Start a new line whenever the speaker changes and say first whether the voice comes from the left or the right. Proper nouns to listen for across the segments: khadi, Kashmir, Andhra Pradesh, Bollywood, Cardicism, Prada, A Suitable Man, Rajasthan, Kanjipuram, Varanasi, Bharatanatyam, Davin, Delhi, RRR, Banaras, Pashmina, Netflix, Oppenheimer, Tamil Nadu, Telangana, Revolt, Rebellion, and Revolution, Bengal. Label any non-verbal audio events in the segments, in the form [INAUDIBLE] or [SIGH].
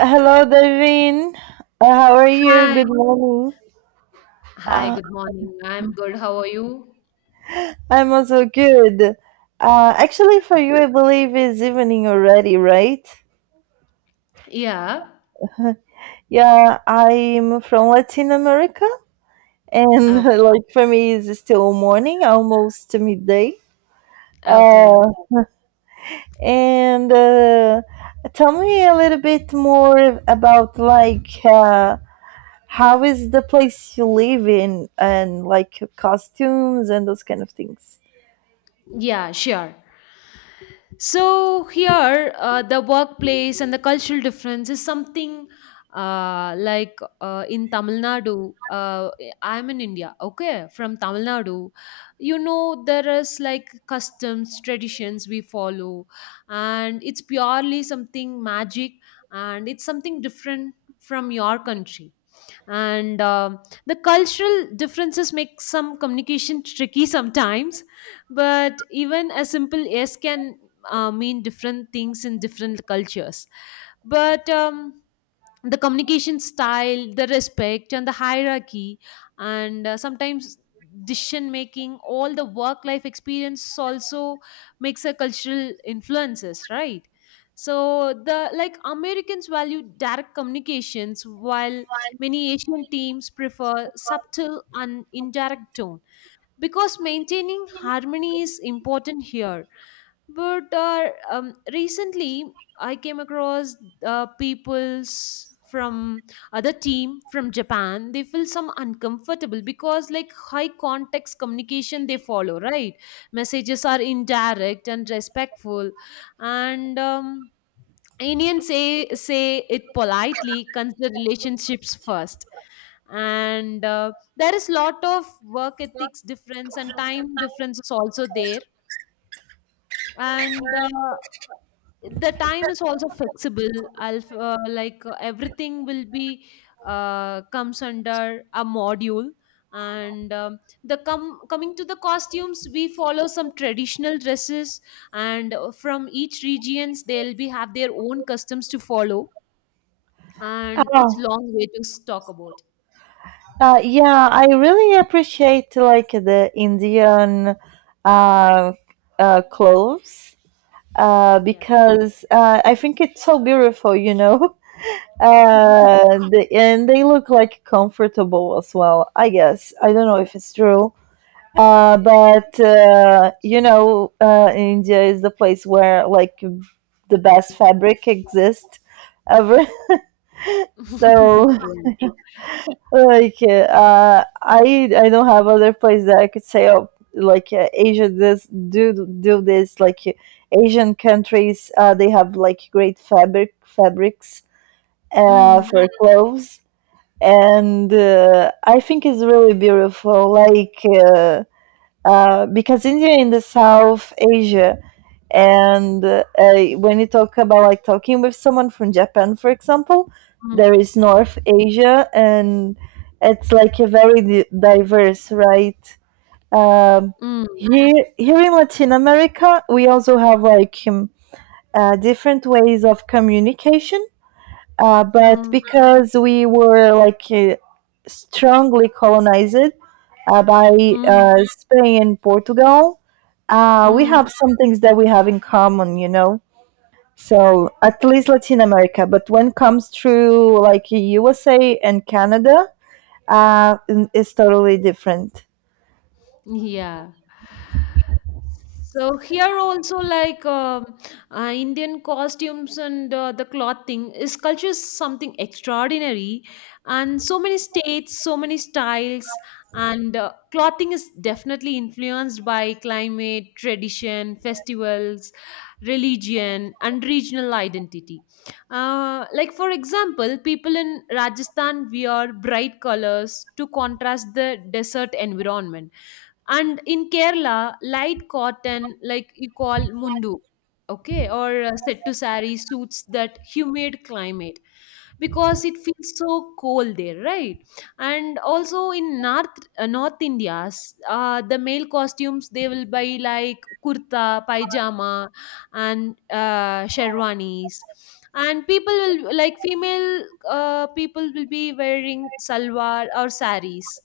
right: Hello, Davin. How are you?
left: Hi.
right: Good morning.
left: Hi,
right: Uh,
left: good morning. I'm good. How are you?
right: I'm also good. Actually, for you, I believe it's evening already, right?
left: Yeah.
right: Yeah, I'm from Latin America, and [LAUGHS]
left: Okay.
right: like for me, it's still morning, almost midday.
left: Okay.
right: Uh, and tell me a little bit more about like how is the place you live in, and like costumes and those kind of things.
left: Yeah, sure. So here, the workplace and the cultural difference is something in Tamil Nadu. I'm in India, okay, from Tamil Nadu. You know, there is like customs, traditions we follow, and it's purely something magic, and it's something different from your country, and the cultural differences make some communication tricky sometimes, but even a simple yes can mean different things in different cultures. But the communication style, the respect and the hierarchy, and sometimes decision making, all the work life experience also makes a cultural influences, right? So the, like, Americans value direct communications, while many Asian teams prefer subtle and indirect tone, because maintaining harmony is important here. But recently, I came across people's from other team from Japan. They feel some uncomfortable because like high context communication they follow, right? Messages are indirect and respectful, and Indians say it politely. Consider relationships first, and there is lot of work ethics difference, and time difference is also there, and the time is also flexible. I'll f- like Everything will be comes under a module, and coming to the costumes, we follow some traditional dresses, and from each regions they'll be have their own customs to follow, and it's long way to talk about.
right: Yeah, I really appreciate like the Indian uh, clothes
left: Yeah.
right: because I think it's so beautiful, you know. [LAUGHS] And they look like comfortable as well. I guess I don't know if it's true, but India is the place where like the best fabric exists ever. [LAUGHS] So,
left: [LAUGHS] Yeah.
right: like I don't have other place that I could say oh, like Asia this do this, like Asian countries they have like great fabrics
left: Mm,
right: for clothes. And I think it's really beautiful, like because India in the South Asia. And when you talk about like talking with someone from Japan, for example, there
left: mm,
right: is North Asia, and it's like a very diverse, right? um,
left: mm,
right: here in Latin America we also have like different ways of communication, but
left: mm,
right: because we were like strongly colonized by
left: mm,
right: Spain and Portugal, we
left: mm.
right: have some things that we have in common. So at least Latin America, but when comes through like USA and Canada, uh, it's totally different.
left: Yeah. So here also, Indian costumes, and the clothing is culture is something extraordinary, and so many states, so many styles, and clothing is definitely influenced by climate, tradition, festivals, religion, and regional identity. Like, for example, people in Rajasthan wear bright colors to contrast the desert environment, and in Kerala, light cotton, like you call mundu, okay, or settu sari, suits that humid climate because it feels so cold there, right? And also in North India, the male costumes, they will buy like kurta, pajama, and sherwanis. And people will, like, female people will be wearing salwar or saris,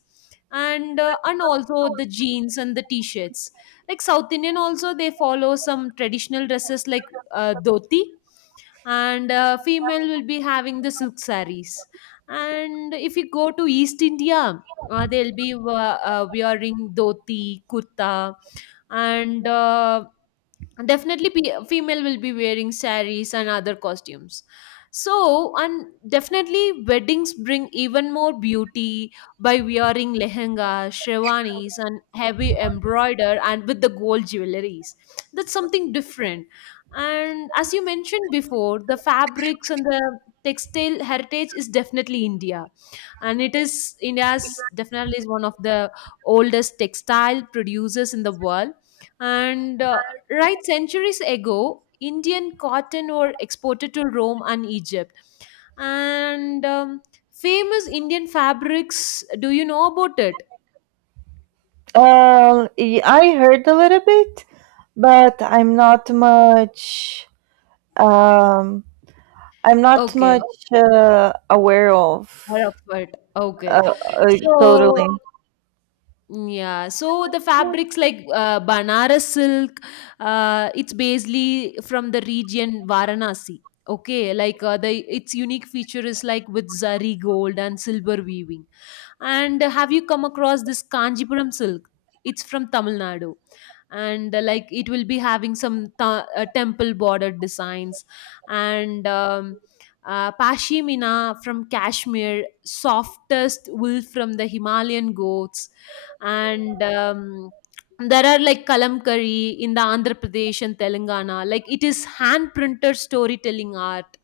left: and also the jeans and the t-shirts. Like South Indian also, they follow some traditional dresses like dhoti, and female will be having the silk sarees. And if you go to East India, they'll be wearing dhoti kurta, and definitely female will be wearing saris and other costumes. So, and definitely weddings bring even more beauty by wearing lehenga, sherwanis and heavy embroider, and with the gold jewelries. That's something different. And as you mentioned before, the fabrics and the textile heritage is definitely India. And it is India's, definitely, is one of the oldest textile producers in the world. And right, centuries ago, Indian cotton were exported to Rome and Egypt. And Famous Indian fabrics, do you know about it?
right: I heard a little bit, but I'm not much. Um, I'm not
left: Okay.
right: much aware of.
left: All of it. Okay.
right: Uh,
left: So,
right: Totally.
left: yeah, so the fabrics like, Banaras silk, it's basically from the region Varanasi. Okay, the its unique feature is like with zari gold and silver weaving. And have you come across this Kanjipuram silk? It's from Tamil Nadu. And like it will be having some temple bordered designs. And Pashmina from Kashmir, softest wool from the Himalayan goats. And there are like kalamkari in the Andhra Pradesh and Telangana, like it is hand printed storytelling art,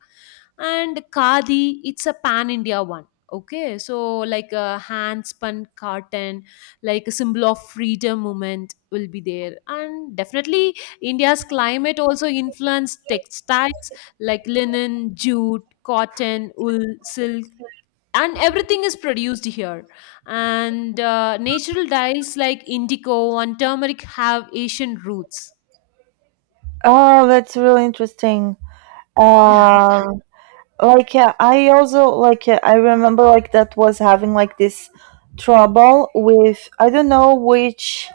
left: and khadi, it's a pan India one. Okay, so like a hand spun cotton, like a symbol of freedom movement will be there. And definitely India's climate also influenced textiles like linen, jute, cotton, wool, silk, and everything is produced here. And natural dyes like indigo and turmeric have Asian roots.
right: Oh, that's really interesting.
left: [LAUGHS]
right: Um, like yeah, I also, like yeah, I remember like that was having like this trouble with I don't know which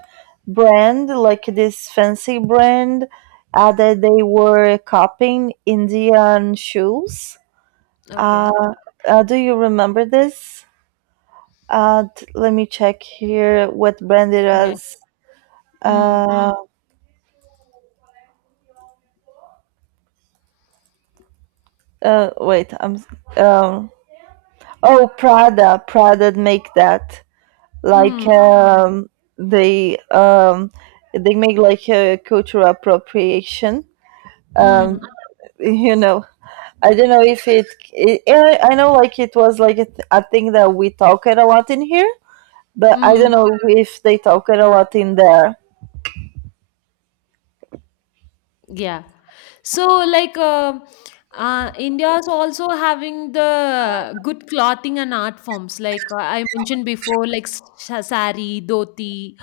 right: brand, like this fancy brand, that they were copying Indian shoes. Uh,
left: Okay.
right: do you remember this? Let me check here what brand it
left: Yeah.
right: is.
left: Mm.
right: Uh, Wait, I'm. Um, Oh, Prada make that, like
left: Mm.
right: they um, they make like a cultural appropriation. Um,
left: Mm.
right: you know, I don't know if it. I know like it was like a thing that we talked a lot in here, but I don't
left: Mm.
right: know if they talked a lot in there.
left: Yeah. So, India's also having the good clothing and art forms. I mentioned before, like sari, dhoti,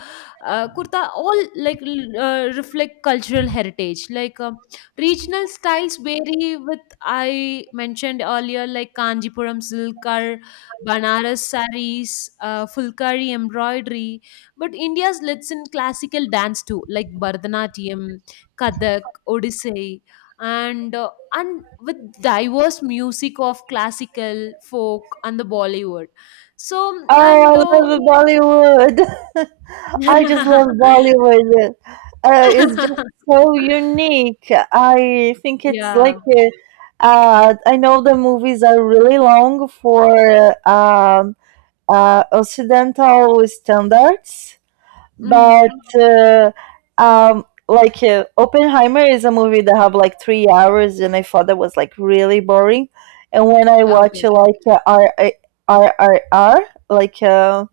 left: kurta, all reflect cultural heritage. Like, regional styles vary with, I mentioned earlier, like Kanjipuram silk or Banaras saris, Fulkari embroidery. But India's lets in classical dance too, like Bharatanatyam, Kathak, Odissi, and with diverse music of classical, folk, and the Bollywood. So and
right: Oh, I love Bollywood. [LAUGHS] I just love
left: [LAUGHS]
right: Bollywood. It's just so unique. I think it's like
left: Yeah.
right: I know the movies are really long for um, Occidental standards, but
left: Mm.
right: uh, like Oppenheimer is a movie that have like 3 hours, and I thought that was like really boring. And when I watch
left: Okay.
right: like RRRR, like uh,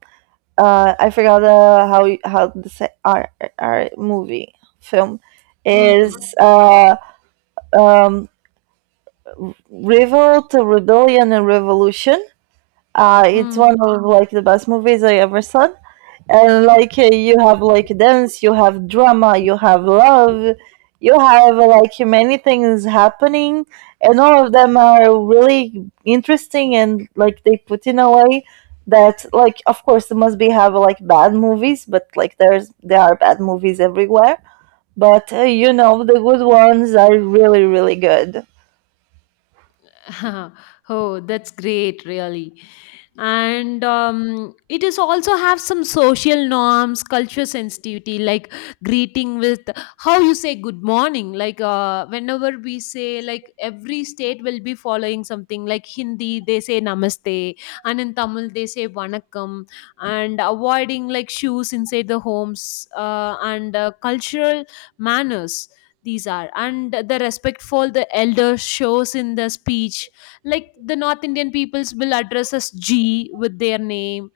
right: uh, I forgot how how our movie film is
left: Mm.
right: uh, um, Revolt, Rebellion, and Revolution. It's
left: Mm.
right: one of like the best movies I ever saw, and like you have like dance, you have drama, you have love, you have like many things happening, and all of them are really interesting, and like they put in a way that, like, of course there must be have like bad movies, but like there are bad movies everywhere. But the good ones are really really good.
left: [LAUGHS] Oh, that's great, really. And it is also have some social norms, culture sensitivity, like greeting with, how you say good morning, whenever we say, like every state will be following something, like Hindi they say namaste, and in Tamil they say vanakkam, and avoiding like shoes inside the homes, and cultural manners, these are, and the respect for the elders shows in the speech, like the North Indian peoples will address us g with their name,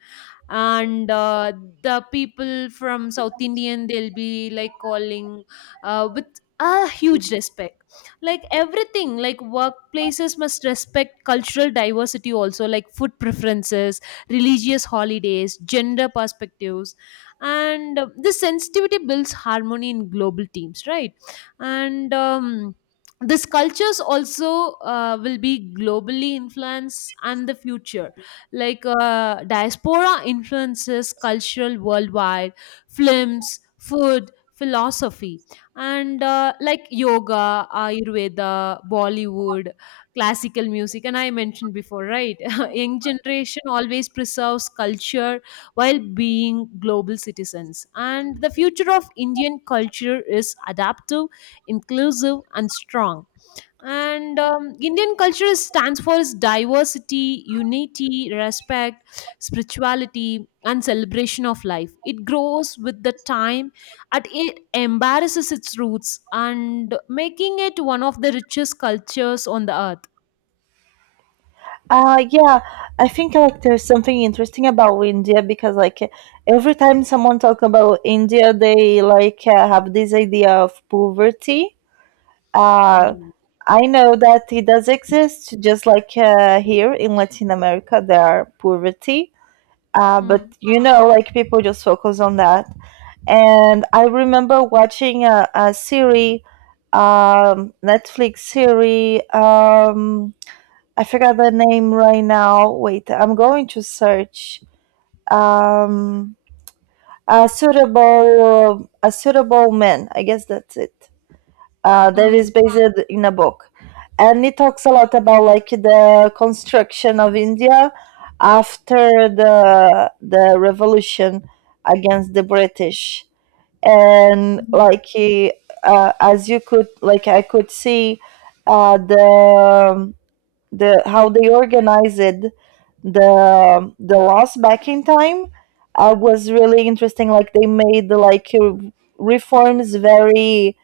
left: and the people from South Indian, they'll be like calling with a huge respect. Like everything, like workplaces must respect cultural diversity, also like food preferences, religious holidays, gender perspectives, and this sensitivity builds harmony in global teams, right? And this cultures also will be globally influenced and the future, diaspora influences cultural worldwide, films, food, philosophy, and like yoga, ayurveda, Bollywood, classical music, and I mentioned before, right? [LAUGHS] Young generation always preserves culture while being global citizens, and the future of Indian culture is adaptive, inclusive and strong. And Indian culture stands for its diversity, unity, respect, spirituality and celebration of life. It grows with the time, and it embarrasses its roots, and making it one of the richest cultures on the earth.
right: Yeah, I think like there's something interesting about India because, like, every time someone talk about India, they like have this idea of poverty. Uh,
left: Yeah.
right: I know that it does exist, just like here in Latin America, there are poverty. But
left: Mm,
right: like people just focus on that. And I remember watching a series, Netflix series. I forgot the name right now. Wait, I'm going to search. Um, a suitable man. I guess that's it. That
left: mm,
right: is based in a book, and it talks a lot about like the construction of India after the revolution against the British, and
left: mm,
right: like as you could, like I could see uh, the the how they organized the loss back in time, was really interesting. Like they made like reforms very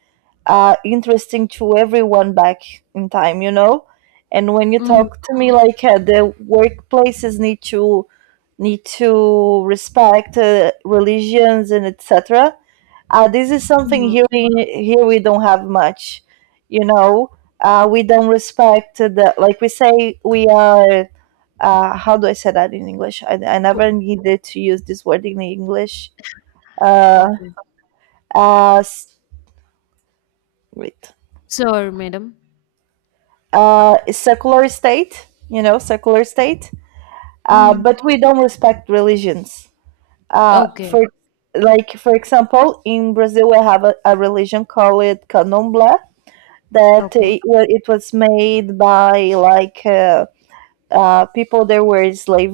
right: interesting to everyone back in time. And when you
left: mm,
right: talk to me, like the workplaces need to respect religions and etc. This is something here
left: mm.
right: we don't have much, you know. We don't respect the, like we say we are. How do I say that in English? I
left: Co-
right: never needed to use this word in English. Uh,
left: okay.
right: uh, s- Wait.
left: Sir, madam.
right: Secular state, secular state. But
left: Mm.
right: we don't respect religions.
left: Okay.
right: For, like for example, in Brazil we have a religion called Candomblé, that
left: Okay.
right: it was made by like people that were enslaved,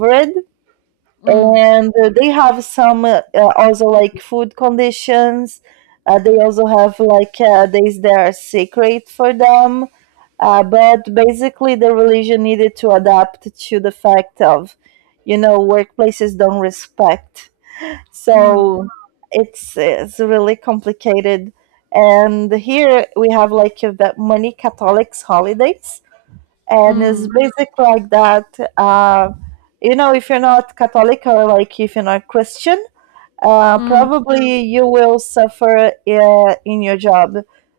left: Mm,
right: and they have some also like food conditions. They also have like days that are sacred for them, but basically the religion needed to adapt to the fact of workplaces don't respect. So
left: mm,
right: it's really complicated. And here we have like the many Catholics holidays, and it's
left: mm,
right: basic like that. You know, if you're not Catholic, or like if you're not Christian,
left: mm.
right: probably you will suffer in your job,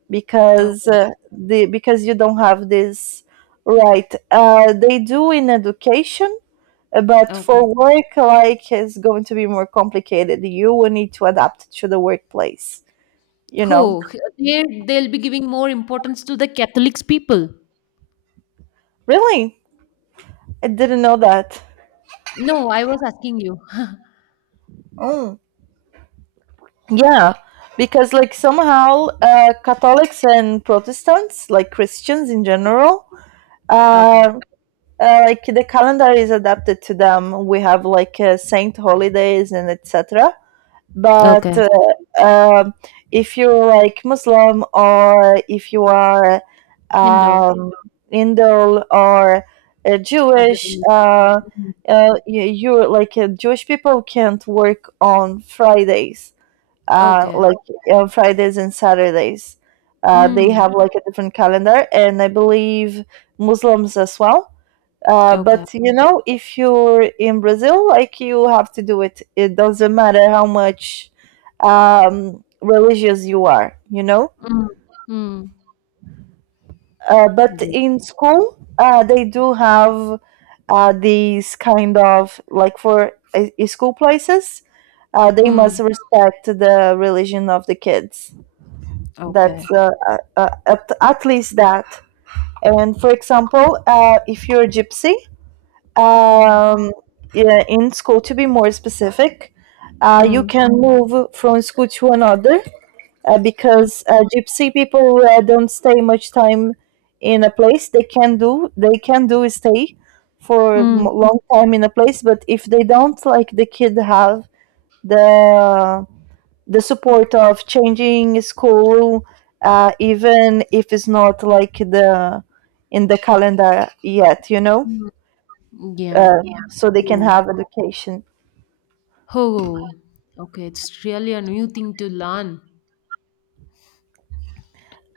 right: because
left: Okay.
right: the because you don't have this right. They do in education, but
left: Okay.
right: for work, like, it's going to be more complicated. You will need to adapt to the workplace, you know?
left: Oh, they they'll be giving more importance to the Catholics people.
right: Really? I didn't know that.
left: No, I was asking you. [LAUGHS]
right: Mm. Yeah, because, like, somehow Catholics and Protestants, like Christians in general,
left: Okay.
right: uh, like the calendar is adapted to them. We have like saint holidays and etc. But
left: Okay.
right: if you're like Muslim, or if you are
left: Hindu,
right: um, Indo, or
left: other
right: Jewish,
left: religion. Mm.
right: you're like Jewish people can't work on Fridays,
left: Okay.
right: like on Fridays and Saturdays. They
left: Mm.
right: have like a different calendar, and I believe Muslims as well.
left: Okay.
right: But if you're in Brazil, like you have to do it. It doesn't matter how much religious you are.
left: Mm. Mm.
right: But
left: Yeah.
right: in school, they do have these kind of, like for school places, they
left: Mm.
right: must respect the religion of the kids. That's
left: Okay.
right: at least that. And for example, if you're a gypsy,
left: Mm.
right: um, yeah, in school to be more specific, you
left: Mm.
right: can move from school to another,
left: Mm.
right: because gypsy people don't stay much time in a place. They can do is stay for a
left: Mm.
right: long time in a place, but if they don't, like, the kid have the the support of changing school, even if it's not like the in the calendar yet you know
left: Mm. Yeah.
right: uh, Yeah, so they can
left: Oh.
right: have education.
left: Oh. Okay. It's really a new thing to learn.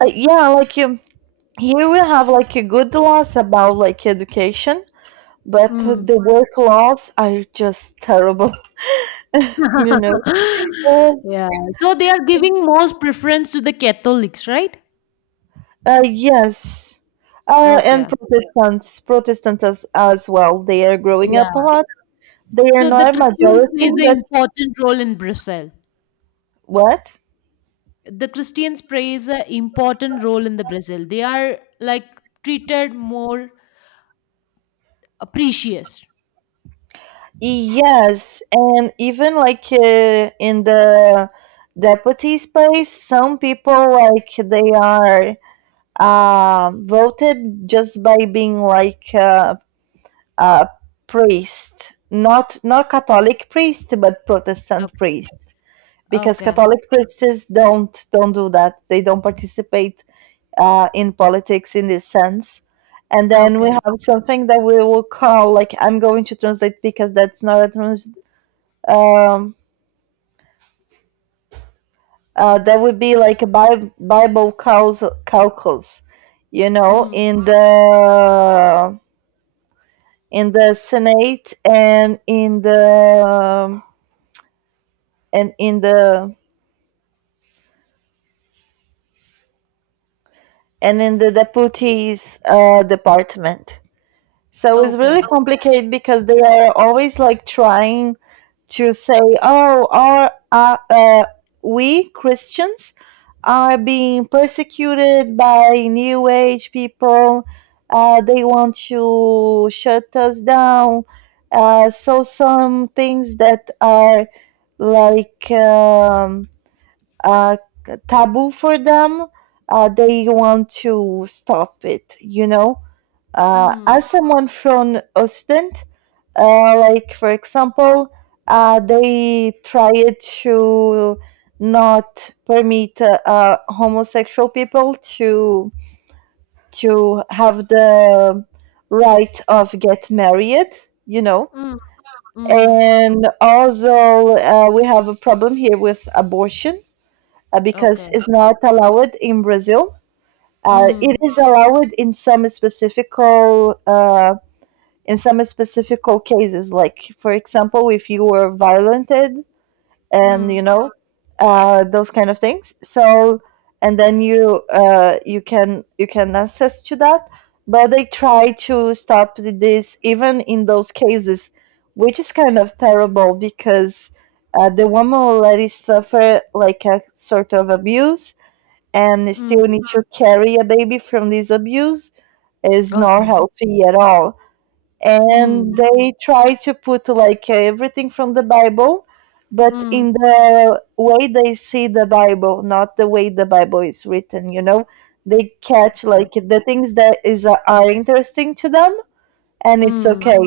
right: Yeah, like you. Here we have like a good laws about like education, but
left: Mm.
right: the work laws are just terrible. [LAUGHS] you know.
left: [LAUGHS]
right: Oh,
left: Yeah. So they are giving most preference to the Catholics, right?
right: yes. And
left: Okay.
right: Protestants as well, they are growing up a
left: Yeah.
right: lot. They are
left: So the
right: not a
left: Christians
right: majority,
left: plays an
right: but
left: important role in Brazil.
right: what?
left: The Christians plays an important role in the Brazil. They are like treated more, precious.
right: Yes, and even like in the deputy space, some people like they are voted just by being like a priest, not Catholic priest, but Protestant
left: Okay.
right: priest, because
left: Okay.
right: Catholic priests don't do that. They don't participate in politics in this sense. And then we
left: Okay.
right: have something that we will call, like, I'm going to translate because that's not a trans. Um, that would be like a Bible calls calculus,
left: Mm.
right: in the Senate and in the and in the and in the deputies department. So it's really
left: Okay.
right: complicated because they are always like trying to say, "Oh, are we Christians are being persecuted by New Age people? They want to shut us down." So some things that are, like a taboo for them, they want to stop it, you know?
left: Mm.
right: As someone from Occident, like for example, they try to not permit homosexual people to have the right of get married, you know.
left: Mm. Mm.
right: And also, we have a problem here with abortion, because
left: Okay.
right: it's not allowed in Brazil. It
left: Mm.
right: is allowed in some specific in some specific cases, like for example, if you were violated and
left: Mm.
right: those kind of things. So and then you can access to that, but they try to stop this even in those cases, which is kind of terrible because the woman already suffered like a sort of abuse, and
left: Mm.
right: still need to carry a baby from this abuse is not
left: Okay.
right: healthy at all. And
left: Mm.
right: they try to put like everything from the Bible, but
left: Mm.
right: in the way they see the Bible, not the way the Bible is written, you know? They catch
left: Okay.
right: like the things that is are interesting to them and it's
left: Mm.
right: okay.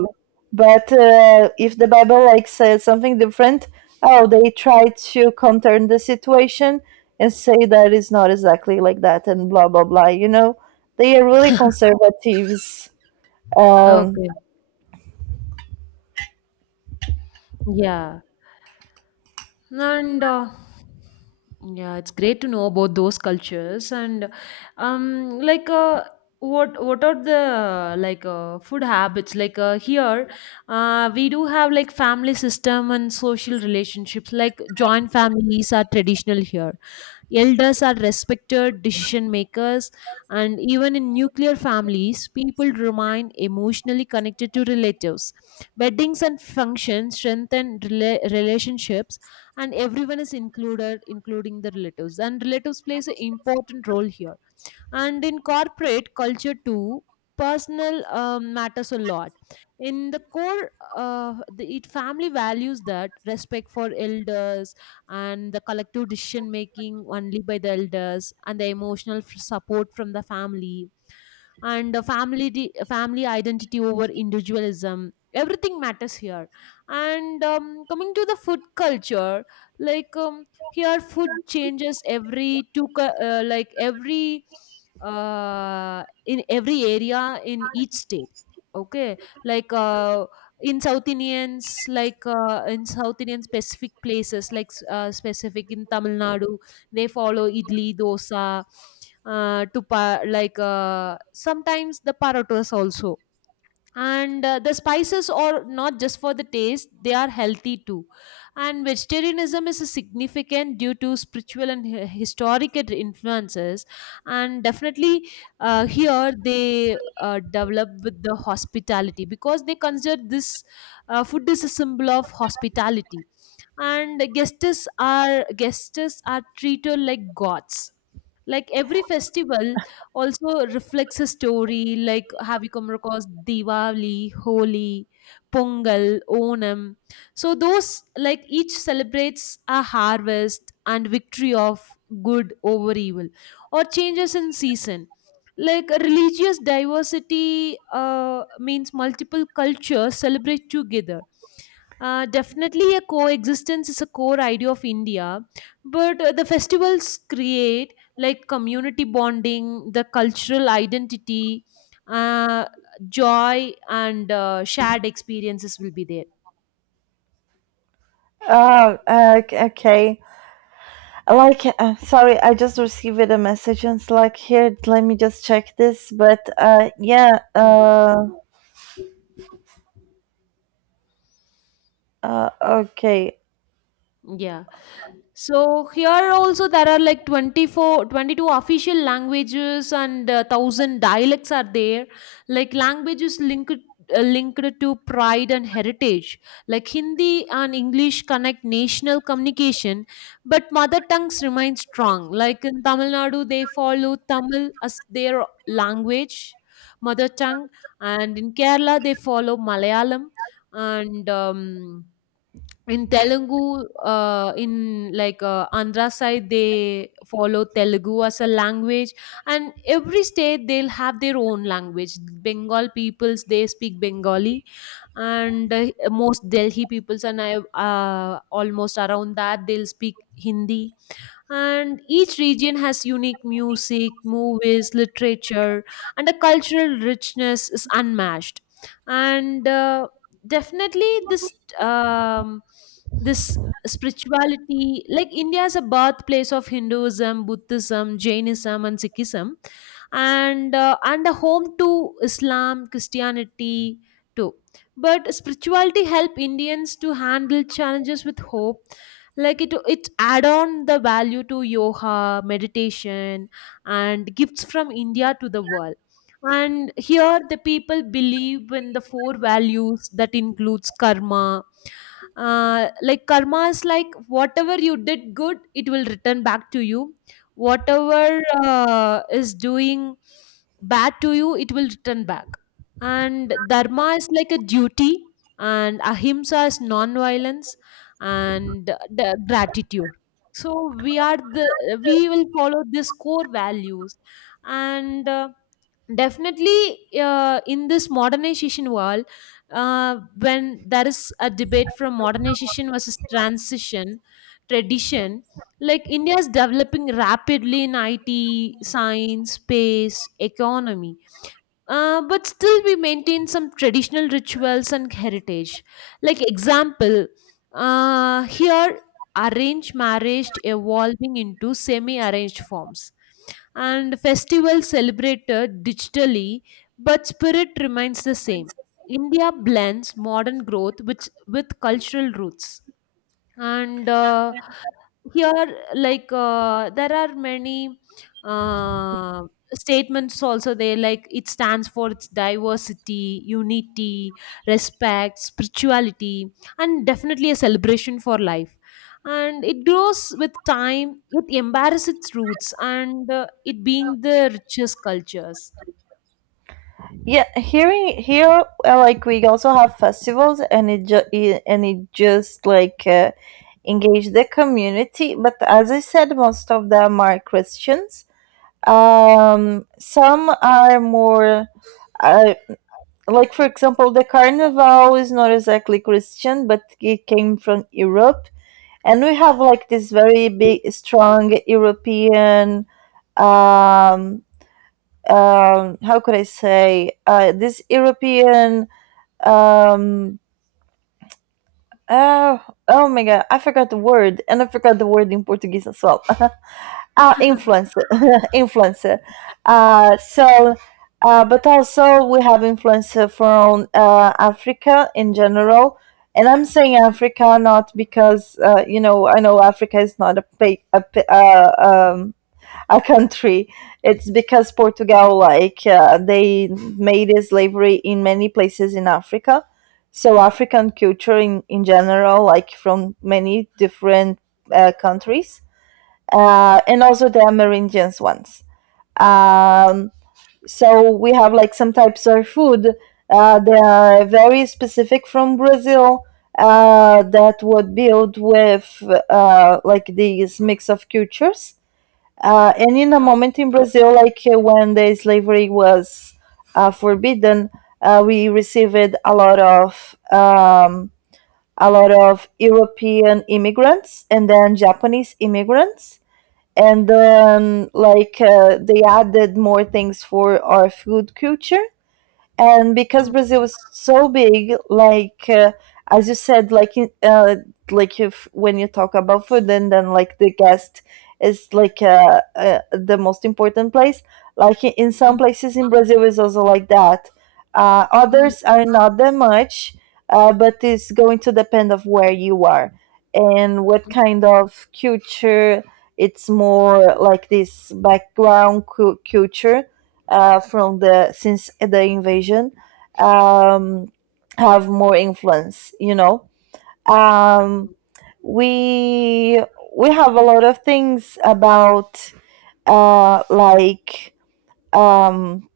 right: But if the Bible like says something different, oh, they try to counter the situation and say that it's not exactly like that and blah blah blah. You know, they are really
left: [LAUGHS]
right: conservatives. Um,
left: Okay. Yeah. And yeah, it's great to know about those cultures and like, what are the, food habits like. Here we do have like family system and social relationships, like joint families are traditional here. Elders are respected decision makers, and even in nuclear families, people remain emotionally connected to relatives. Weddings and functions strengthen relationships, and everyone is included including the relatives, and relatives plays an important role here. And in corporate culture too, personal matters a lot. In the core, the it family values that respect for elders, and the collective decision making only by the elders, and the emotional support from the family, and the family identity over individualism, everything matters here. And coming to the food culture, here food changes every two cu- like every in every area in each state. Okay. like uh, in South Indians, in South Indian specific places like, specific in Tamil Nadu, they follow idli, dosa, to pa- like sometimes the parotas also. And the spices are not just for the taste, they are healthy too. And vegetarianism is a significant due to spiritual and historical influences. And definitely here they develop with the hospitality, because they consider this, food is a symbol of hospitality, and guests are treated like gods. Like every festival also reflects a story, like have you come across Diwali, Holi, Pongal, Onam? So those, like, each celebrates a harvest and victory of good over evil, or changes in season. Like religious diversity means multiple cultures celebrate together. Definitely, a coexistence is a core idea of India, but the festivals create like community bonding, the cultural identity, uh, joy, and shared experiences will be there.
right: oh, okay. Okay. Like, sorry, I just received a message and it's like, here, let me just check this. But
left: Mm.
right: okay.
left: Yeah. So here also there are like 24, 22 official languages, and 1,000 dialects are there. Like languages linked linked to pride and heritage. Like Hindi and English connect national communication, but mother tongues remain strong. Like in Tamil Nadu, they follow Tamil as their language, mother tongue, and in Kerala they follow Malayalam, and. In Telugu, in Andhra side, they follow Telugu as a language, and every state they'll have their own language. Bengal peoples they speak Bengali, and most Delhi peoples and I, uh, almost around that, they'll speak Hindi. And each region has unique music, movies, literature, and the cultural richness is unmatched. And definitely, um, this spirituality, like India, is a birthplace of Hinduism, Buddhism, Jainism, and Sikhism, and and a home to Islam, Christianity too. But spirituality help Indians to handle challenges with hope, like it add on the value to yoga, meditation, and gifts from India to the world. And here the people believe in the four values that includes karma. Like karma is like, whatever you did good, it will return back to you. Whatever is doing bad to you, it will return back. And dharma is like a duty, and ahimsa is non-violence, and the gratitude. So we are the, we will follow these core values. And definitely, in this modernization world, when there is a debate from modernization versus transition tradition, like India is developing rapidly in it, science, space, economy, but still we maintain some traditional rituals and heritage. Like example, here arranged marriage evolving into semi-arranged forms, and festivals celebrated digitally, but spirit remains the same. India blends modern growth with cultural roots, and here there are many uh, statements also there, like it stands for its diversity, unity, respect, spirituality, and definitely a celebration for life. And it grows with time, it embarrasses its roots, and it being the richest cultures.
right: Yeah, here like we also have festivals and it, ju- it and it just like engage the community, but as I said, most of them are Christians. Some are more uh, like, for example, the carnival is not exactly Christian, but it came from Europe. And we have like this very big strong European um how could I say, this European um uh, oh my god, I forgot the word, and I forgot the word in Portuguese as well. [LAUGHS] Ah,
left: [LAUGHS]
right: influencer. [LAUGHS] Influencer. So but also we have influencer from Africa in general. And I'm saying Africa not because you know, I know Africa is not um, a country. It's because Portugal, like, they made slavery in many places in Africa. So African culture in general, like from many different countries, and also the Amerindians ones. Um, so we have like some types of food. They are very specific from Brazil, that would build with like these mix of cultures. And in a
left: Oh,
right: moment in Brazil, like when the slavery was forbidden, we received a lot of European immigrants and then Japanese immigrants, and then like they added more things for our food culture. And because
left: mm,
right: Brazil is so big, like as you said, like like if when you talk about food, and then like the guest is like the most important place. Like in some
left: mm,
right: places in Brazil is also like that.
left: mm,
right: Others are not that much, but it's going to depend of where you are and what kind of culture. It's more like this background culture from the since the invasion um, have more influence. You know, um,
left: mm,
right: we have a lot of things about like um,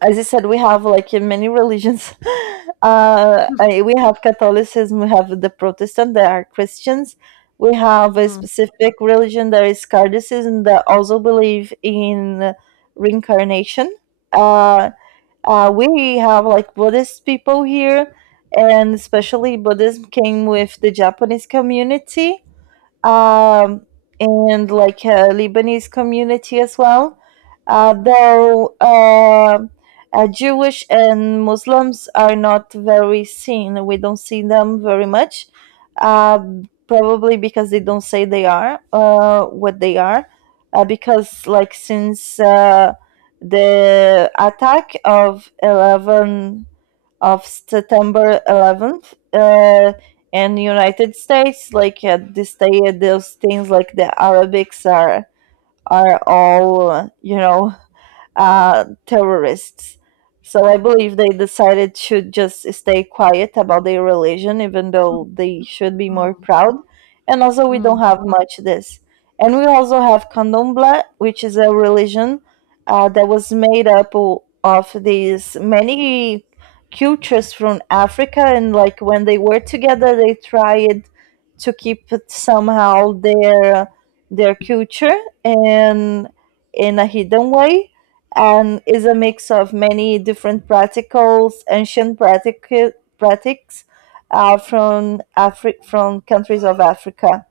right: as I said, we have like in many religions. [LAUGHS] We have Catholicism, we have the Protestant, there are Christians. We have
left: mm,
right: a
left: mm,
right: specific religion that is Cardicism that also believe in reincarnation. Uh, we have like Buddhist people here, and especially Buddhism came with the Japanese community, um, and like a Lebanese community as well. Though Jewish and Muslims are not very seen, we don't see them very much, uh, probably because they don't say they are what they are. Because like since the attack of 11 of September 11th in United States. Like at this day, those things like the Arabics are all you know, terrorists. So I believe they decided to just stay quiet about their religion, even though they should be more
left: mm,
right: proud. And also, we
left: mm,
right: don't
left: mm,
right: have much this. And we also have Candomblé, which is a religion that was made up of these many cultures from Africa. And like when they were together, they tried to keep it somehow their culture and in a hidden way, and is a mix of many different practicals, ancient practices from countries of Africa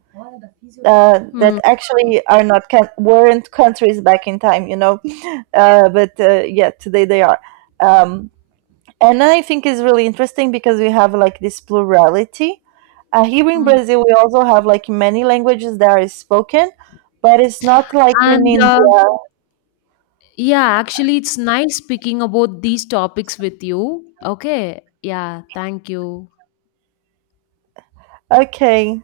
left: mm.
right: that actually are not can- weren't countries back in time, you know. [LAUGHS] But yeah, today they are, um, and I think it's really interesting because we have like this plurality. Here in
left: Mm.
right: Brazil, we also have like many languages that are spoken, but it's not like in
left: And
right: India.
left: yeah, actually, it's nice speaking about these topics with you. Okay. Yeah. Thank you.
right: Okay,